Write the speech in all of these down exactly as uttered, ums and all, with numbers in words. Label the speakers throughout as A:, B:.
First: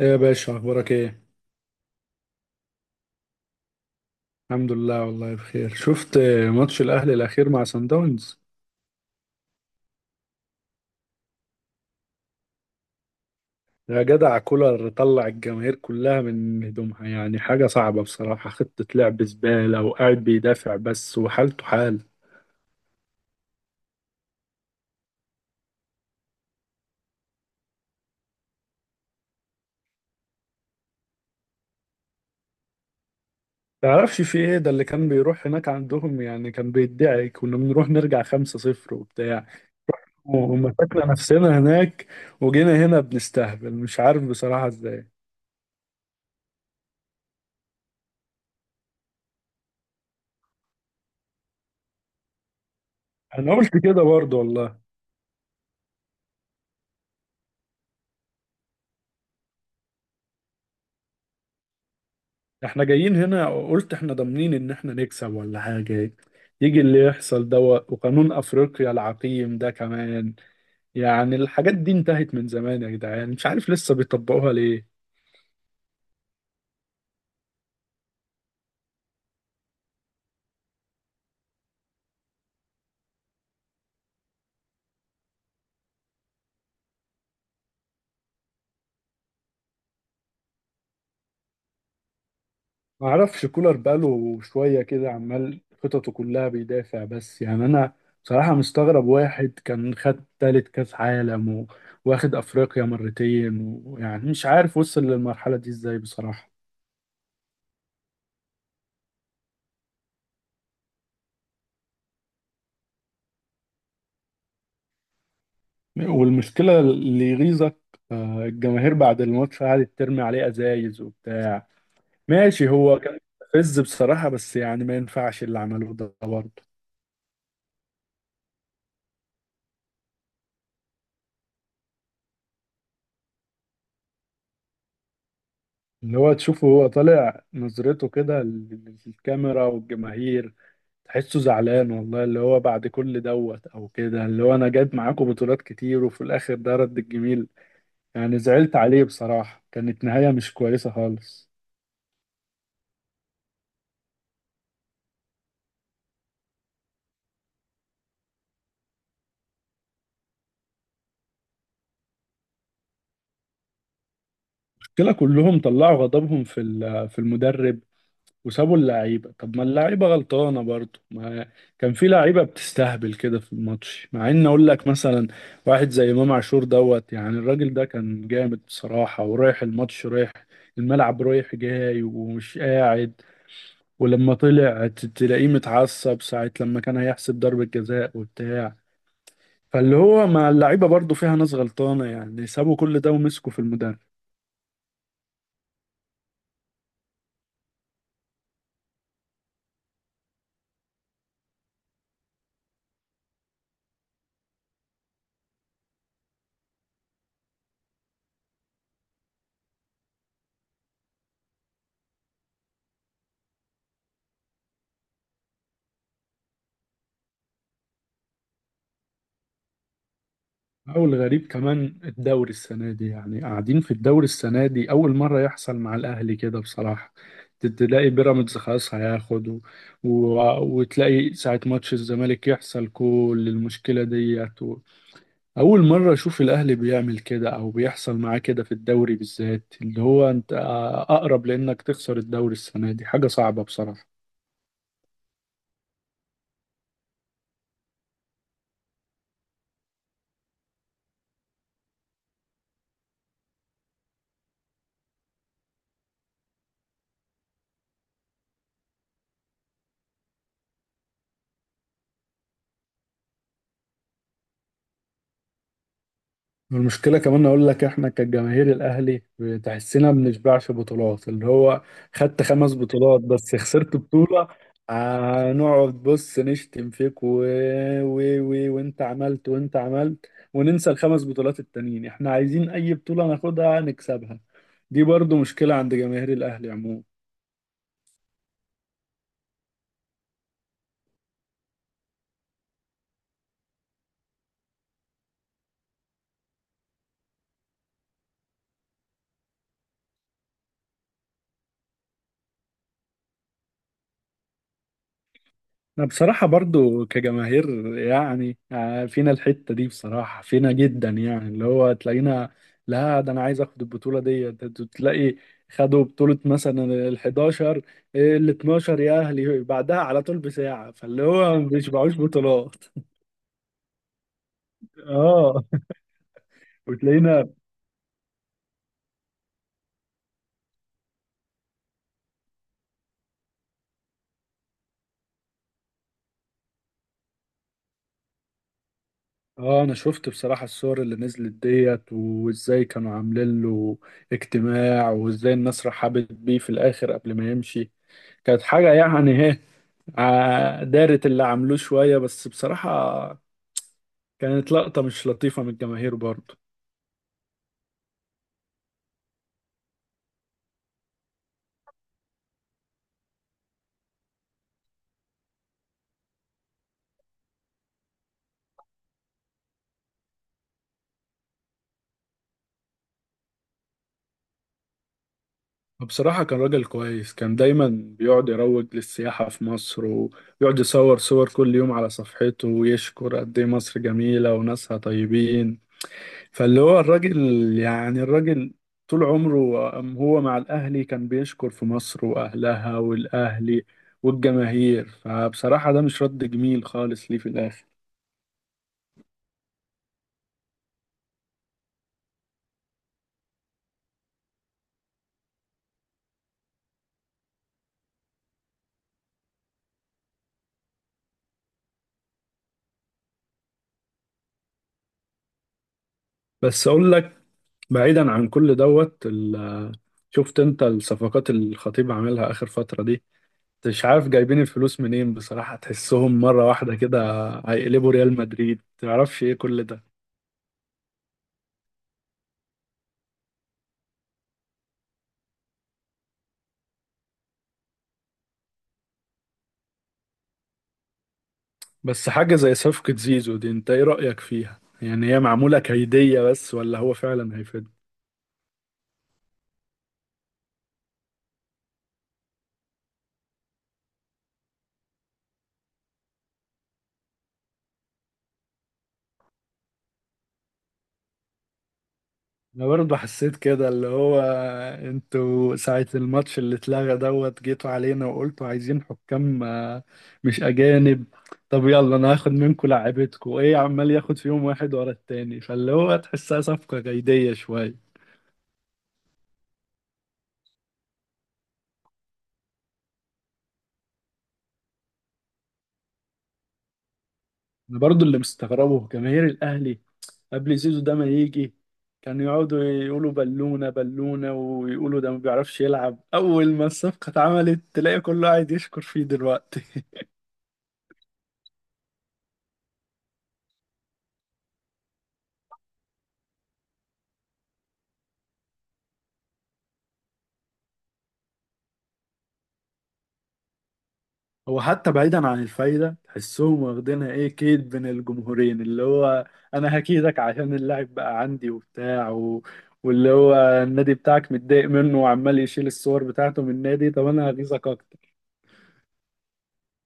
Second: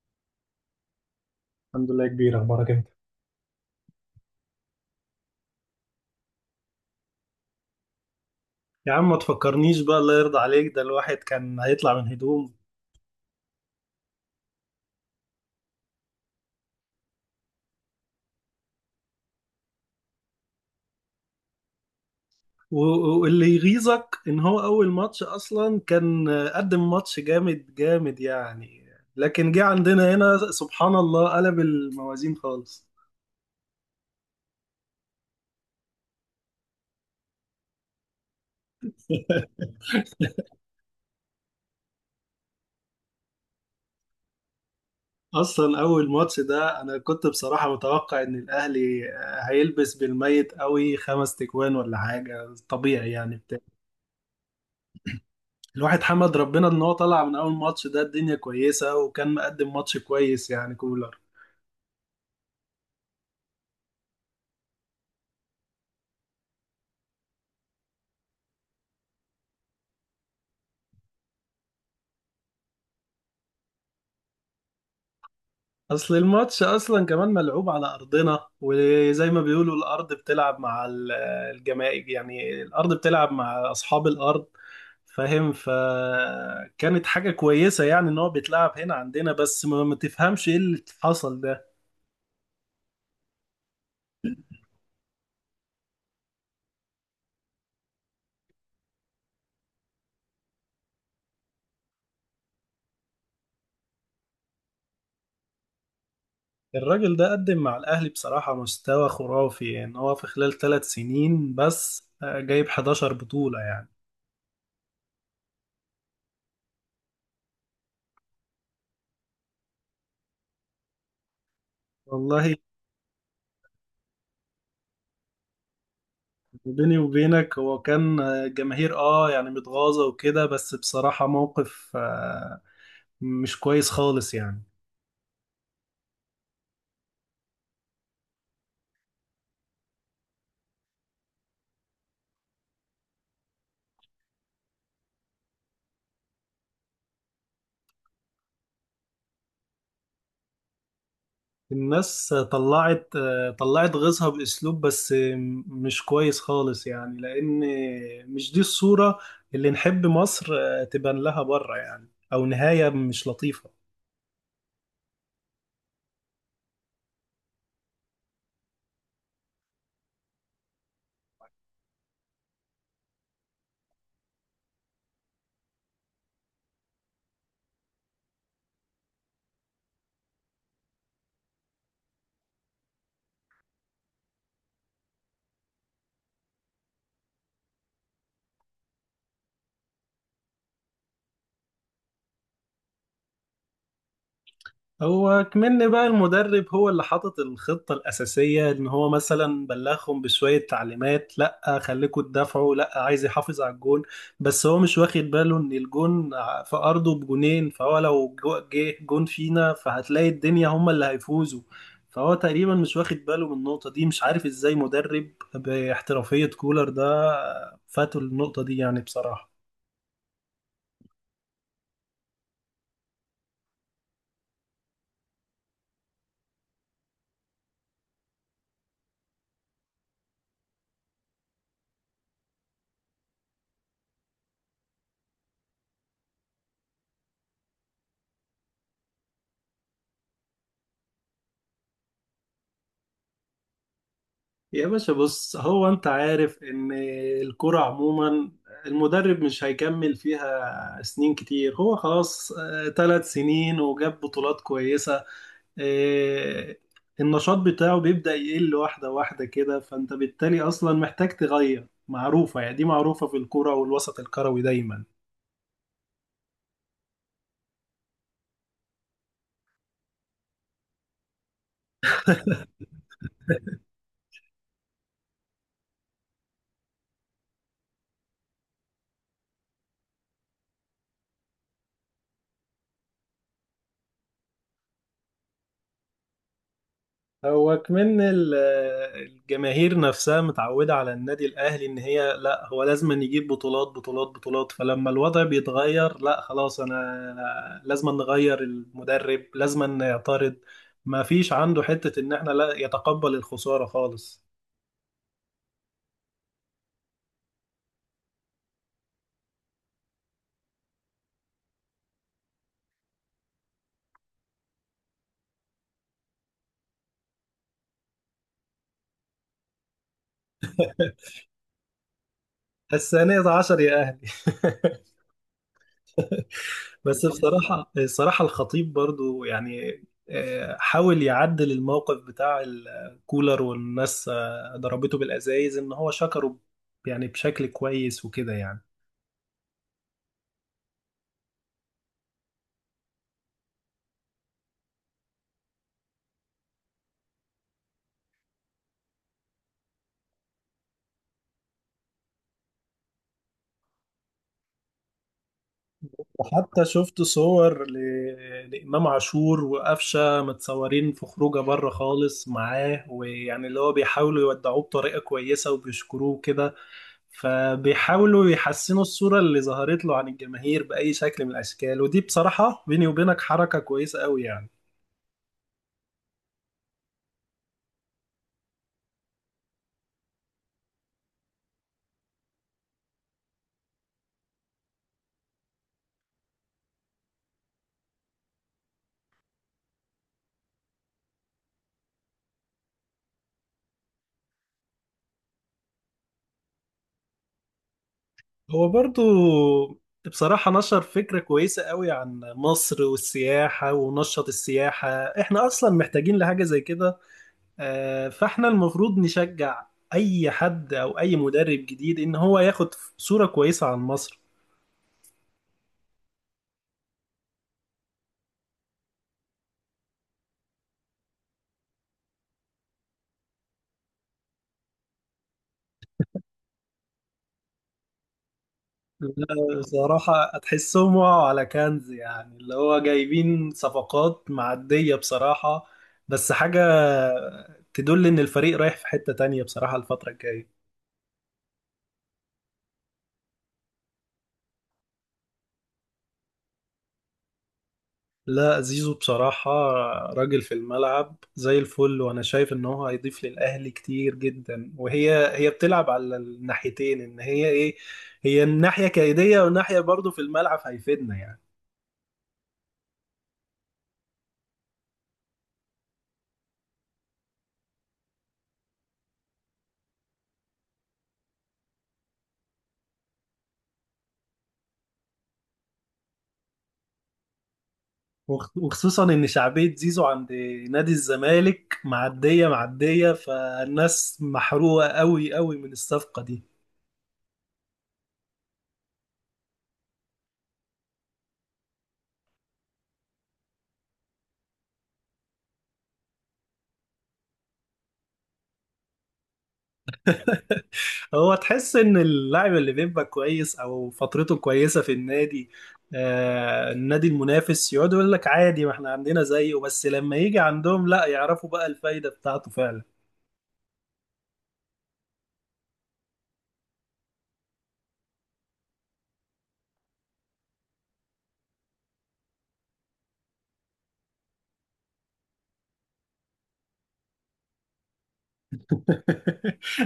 A: ايه يا باشا، اخبارك ايه؟
B: الحمد لله كبير، اخبارك انت؟
A: الحمد لله والله بخير. شفت ماتش الاهلي الاخير مع سان داونز؟
B: يا عم ما تفكرنيش بقى، الله يرضى عليك، ده الواحد كان هيطلع من هدوم.
A: يا جدع، كولر طلع الجماهير كلها من هدومها، يعني حاجه صعبه بصراحه. خطه لعب زباله وقاعد بيدافع بس، وحالته حال.
B: و- واللي يغيظك ان هو اول ماتش اصلا كان قدم ماتش جامد جامد يعني، لكن جه عندنا هنا سبحان الله قلب الموازين خالص.
A: تعرفش في ايه ده؟ اللي كان بيروح هناك عندهم يعني كان بيدعي، كنا بنروح نرجع خمسة صفر وبتاع. ومسكنا نفسنا هناك، وجينا هنا بنستهبل مش عارف بصراحه ازاي.
B: اصلا اول ماتش ده انا كنت بصراحة متوقع ان الاهلي هيلبس بالميت قوي، خمس تكوان ولا حاجة، طبيعي يعني.
A: انا قلت كده برضه والله.
B: الواحد حمد ربنا ان هو طلع من اول ماتش ده الدنيا كويسة، وكان مقدم ماتش كويس يعني كولر.
A: احنا جايين هنا قلت احنا ضامنين ان احنا نكسب ولا حاجة، يجي اللي يحصل ده، وقانون افريقيا العقيم ده كمان. يعني الحاجات دي انتهت من زمان يا جدعان، مش عارف لسه بيطبقوها ليه.
B: اصل الماتش اصلا كمان ملعوب على ارضنا، وزي ما بيقولوا الارض بتلعب مع ال- الجماهير، يعني الارض بتلعب مع اصحاب الارض، فاهم؟ فكانت حاجة كويسة يعني ان هو بيتلعب هنا عندنا، بس ما ما تفهمش ايه اللي حصل ده.
A: معرفش كولر بقاله شوية كده عمال خططه كلها بيدافع بس، يعني انا بصراحة مستغرب. واحد كان خد تالت كاس عالم و- واخد افريقيا مرتين، ويعني مش عارف وصل للمرحلة دي ازاي بصراحة.
B: الراجل ده قدم مع الاهلي بصراحة مستوى خرافي، يعني هو في خلال ثلاث سنين بس آه، جايب حداشر بطولة يعني.
A: والمشكلة اللي يغيظك، آه، الجماهير بعد الماتش قعدت ترمي عليه أزايز وبتاع.
B: والله
A: ماشي هو كان فز بصراحة، بس يعني ما ينفعش اللي عمله ده برضه.
B: بيني وبينك هو كان جماهير اه يعني متغاظة وكده، بس بصراحة موقف آه، مش كويس خالص يعني.
A: اللي هو تشوفه هو طالع نظرته كده لل- للكاميرا والجماهير، تحسه زعلان والله. اللي هو بعد كل دوت أو كده، اللي هو أنا جايب معاكم بطولات كتير وفي الآخر ده رد الجميل. يعني زعلت عليه بصراحة، كانت نهاية مش كويسة خالص.
B: الناس طلعت، آه، طلعت غيظها بأسلوب بس مش كويس خالص يعني، لأن مش دي الصورة اللي نحب مصر آه، تبان لها بره، يعني أو نهاية مش لطيفة.
A: المشكلة كلهم طلعوا غضبهم في ال- في المدرب وسابوا اللعيبة. طب ما اللعيبة غلطانة برضو، ما كان في لعيبة بتستهبل كده في الماتش، مع ان اقول لك مثلا واحد زي امام عاشور دوت، يعني الراجل ده كان جامد بصراحة، ورايح الماتش رايح الملعب رايح جاي ومش قاعد. ولما طلع ت- تلاقيه متعصب ساعة لما كان هيحسب ضربة جزاء وبتاع. فاللي هو مع اللعيبة برضو فيها ناس غلطانة، يعني سابوا كل ده ومسكوا في المدرب.
B: هو كمان بقى المدرب هو اللي حاطط الخطة الأساسية، إن هو مثلا بلغهم بشوية تعليمات، لأ خليكوا تدافعوا، لأ عايز يحافظ على الجون. بس هو مش واخد باله إن الجون ع- في أرضه بجونين، فهو لو جو- جه جون فينا، فهتلاقي الدنيا هما اللي هيفوزوا. فهو تقريبا مش واخد باله من النقطة دي، مش عارف إزاي مدرب باحترافية كولر ده فاتوا النقطة دي يعني بصراحة.
A: أو الغريب كمان الدوري السنة دي، يعني قاعدين في الدوري السنة دي أول مرة يحصل مع الأهلي كده بصراحة. ت- تلاقي بيراميدز خلاص هياخد و... و... وتلاقي ساعة ماتش الزمالك يحصل كل المشكلة ديت و... أول مرة أشوف الأهلي بيعمل كده أو بيحصل معاه كده في الدوري بالذات، اللي هو أنت أقرب لأنك تخسر الدوري السنة دي، حاجة صعبة بصراحة.
B: يا باشا بص، هو انت عارف ان الكرة عموما المدرب مش هيكمل فيها سنين كتير، هو خلاص ثلاث سنين وجاب بطولات كويسة. آه، النشاط بتاعه بيبدأ يقل واحدة واحدة كده، فانت بالتالي اصلا محتاج تغير، معروفة يعني، دي معروفة في الكرة والوسط الكروي دايما.
A: والمشكلة كمان أقول لك، إحنا كجماهير الأهلي تحسنا ما بنشبعش بطولات. اللي هو خدت خمس بطولات بس خسرت بطولة، هنقعد بص نشتم فيك و... و... و... وأنت عملت وأنت عملت، وننسى الخمس بطولات التانيين. إحنا عايزين أي بطولة ناخدها نكسبها. دي برضو مشكلة عند جماهير الأهلي عموما.
B: هو كمان ال- الجماهير نفسها متعودة على النادي الأهلي إن هي، لا هو لازم أن يجيب بطولات بطولات بطولات، فلما الوضع بيتغير، لا خلاص أنا لازم أن نغير المدرب، لازم أن يعترض. ما فيش عنده حتة إن إحنا لا يتقبل الخسارة خالص.
A: أنا بصراحة برضو كجماهير يعني آه، فينا الحتة دي بصراحة، فينا جدا، يعني اللي هو تلاقينا، لا ده أنا عايز أخد البطولة دي. ت- ت- تلاقي خدوا بطولة مثلا ال حداشر، ال اتناشر يا أهلي بعدها على طول بساعة. فاللي هو ما بيشبعوش بطولات.
B: الثانية عشر يا أهلي!
A: اه،
B: بس
A: وتلاقينا.
B: بصراحة الصراحة الخطيب برضو يعني آه، حاول يعدل الموقف بتاع الكولر، والناس آه، ضربته بالأزايز، إن هو شكره يعني بشكل كويس وكده يعني.
A: اه انا شفت بصراحة الصور اللي نزلت ديت، وازاي كانوا عاملين له اجتماع، وازاي الناس رحبت بيه في الاخر قبل ما يمشي. كانت حاجة يعني ع- دارت اللي عملوه شوية، بس بصراحة كانت لقطة مش لطيفة من الجماهير برضه.
B: وحتى شفت صور ل... لإمام عاشور وقفشة متصورين في خروجه بره خالص معاه، ويعني اللي هو بيحاولوا يودعوه بطريقة كويسة وبيشكروه كده، فبيحاولوا يحسنوا الصورة اللي ظهرت له عن الجماهير بأي شكل من الأشكال، ودي بصراحة بيني وبينك حركة كويسة قوي يعني.
A: بصراحة كان راجل كويس، كان دايما بيقعد يروج للسياحة في مصر، ويقعد يصور صور كل يوم على صفحته، ويشكر قد إيه مصر جميلة وناسها طيبين. فاللي هو الراجل، يعني الراجل طول عمره هو مع الأهلي كان بيشكر في مصر وأهلها والأهلي والجماهير. فبصراحة ده مش رد جميل خالص ليه في الآخر.
B: هو برضو بصراحة نشر فكرة كويسة قوي عن مصر والسياحة، ونشط السياحة، احنا أصلا محتاجين لحاجة زي كده. آه، فاحنا المفروض نشجع أي حد أو أي مدرب جديد إن هو ياخد صورة كويسة عن مصر.
A: بس أقول لك، بعيدا عن كل دوت ال- شفت انت الصفقات اللي الخطيب عاملها اخر فترة دي؟ مش عارف جايبين الفلوس منين بصراحة، تحسهم مرة واحدة كده هيقلبوا ريال مدريد تعرفش ايه
B: لا،
A: كل ده.
B: بصراحة هتحسهم وقعوا على كنز، يعني اللي هو جايبين صفقات معدية بصراحة، بس حاجة تدل إن الفريق رايح في حتة تانية بصراحة الفترة الجاية.
A: بس حاجة زي صفقة زيزو دي، انت ايه رأيك فيها؟ يعني هي معمولة كيدية بس، ولا هو فعلا هيفيد.
B: لا زيزو بصراحة راجل في الملعب زي الفل، وأنا شايف إن هو هيضيف للأهلي كتير جدا، وهي هي بتلعب على الناحيتين، إن هي إيه، هي الناحية كيدية، والناحية برضو في الملعب هيفيدنا يعني.
A: انا برضه حسيت كده، اللي هو انتوا ساعة الماتش اللي اتلغى دوت جيتوا علينا وقلتوا عايزين حكام، آه، مش اجانب. طب يلا انا هاخد منكم لعيبتكم، ايه عمال ياخد فيهم واحد ورا التاني؟ فاللي هو تحسها صفقة جيدية شوية.
B: وخ- وخصوصا ان شعبية زيزو عند نادي الزمالك معدية معدية، فالناس محروقة قوي قوي من الصفقة دي.
A: انا برضه اللي مستغربه جماهير الاهلي قبل زيزو ده ما يجي، كانوا يقعدوا يقولوا بالونة بالونة، ويقولوا ده ما بيعرفش يلعب. اول ما الصفقة اتعملت تلاقي كله قاعد يشكر فيه دلوقتي.
B: هو تحس ان اللاعب اللي بيبقى كويس او فترته كويسة في النادي، آه النادي المنافس يقعد يقول لك عادي ما احنا عندنا زيه، بس لما يجي عندهم، لا يعرفوا بقى الفايدة بتاعته فعلا.
A: هو حتى بعيدا عن الفايدة تحسهم واخدينها ايه كيد بين الجمهورين، اللي هو انا هكيدك عشان اللاعب بقى عندي وبتاع و... واللي هو النادي بتاعك متضايق منه وعمال يشيل الصور بتاعته من النادي. طب انا هغيظك اكتر.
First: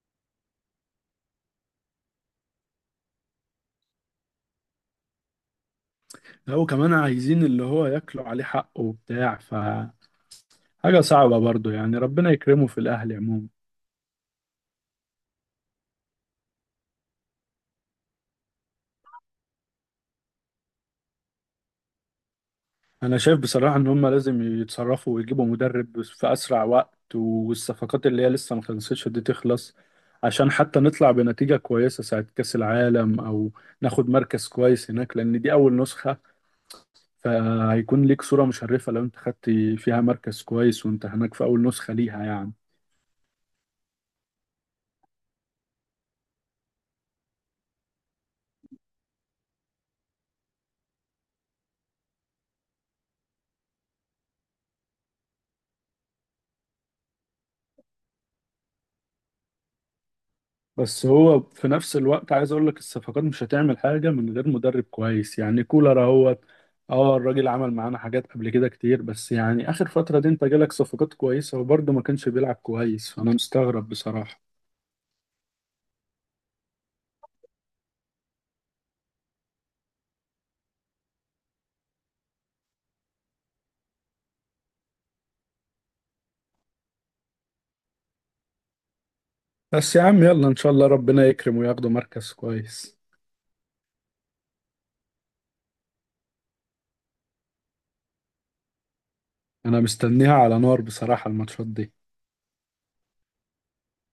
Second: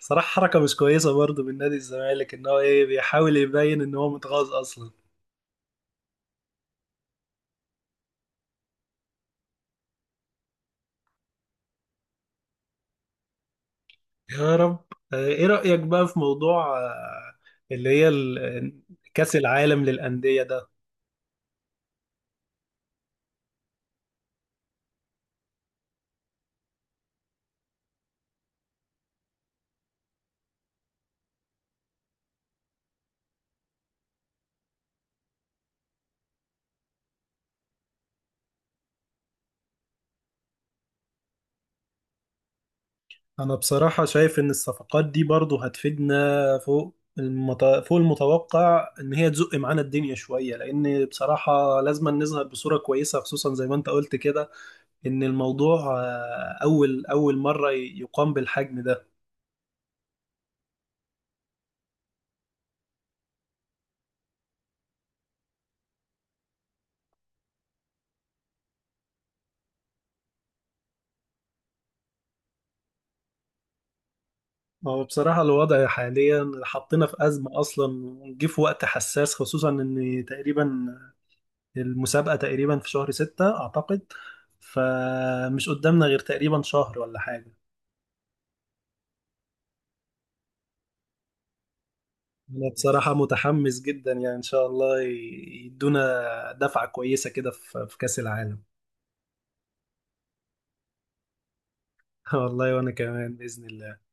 B: صراحة حركة مش كويسة برضو من نادي الزمالك، ان هو ايه بيحاول يبين ان هو متغاظ اصلا.
A: لا وكمان عايزين اللي هو ياكلوا عليه حقه وبتاع، فحاجة صعبة برضو يعني. ربنا يكرمه في الاهلي عموما.
B: يا رب. آه، ايه رأيك بقى في موضوع آه، اللي هي ال- آه، كأس العالم للأندية ده؟
A: انا شايف بصراحه ان هم لازم يتصرفوا ويجيبوا مدرب في اسرع وقت، والصفقات اللي هي لسه ما خلصتش دي تخلص، عشان حتى نطلع بنتيجه كويسه ساعه كاس العالم، او ناخد مركز كويس هناك، لان دي اول نسخه. فهيكون ليك صوره مشرفه لو انت خدت فيها مركز كويس، وانت هناك في اول نسخه ليها يعني.
B: انا بصراحة شايف ان الصفقات دي برضو هتفيدنا فوق المت... فوق المتوقع، ان هي تزق معانا الدنيا شوية، لان بصراحة لازم نظهر بصورة كويسة، خصوصا زي ما انت قلت كده، ان الموضوع آه، اول اول مرة ي- يقام بالحجم ده.
A: بس هو في نفس الوقت عايز اقول لك الصفقات مش هتعمل حاجه من غير مدرب كويس، يعني كولر اهوت. اه الراجل عمل معانا حاجات قبل كده كتير، بس يعني اخر فتره دي انت جالك صفقات كويسه وبرضه ما كانش بيلعب كويس، فانا مستغرب بصراحه.
B: هو بصراحة الوضع حاليا حطينا في أزمة أصلا، وجه في وقت حساس، خصوصا إن تقريبا المسابقة تقريبا في شهر ستة أعتقد، فمش قدامنا غير تقريبا شهر ولا حاجة.
A: بس يا عم يلا ان شاء الله ربنا يكرم وياخدوا مركز
B: أنا
A: كويس.
B: بصراحة متحمس جدا يعني، إن شاء الله ي- يدونا دفعة كويسة كده في في كأس العالم.
A: انا مستنيها على نار بصراحه الماتشات دي.
B: والله وأنا كمان بإذن الله.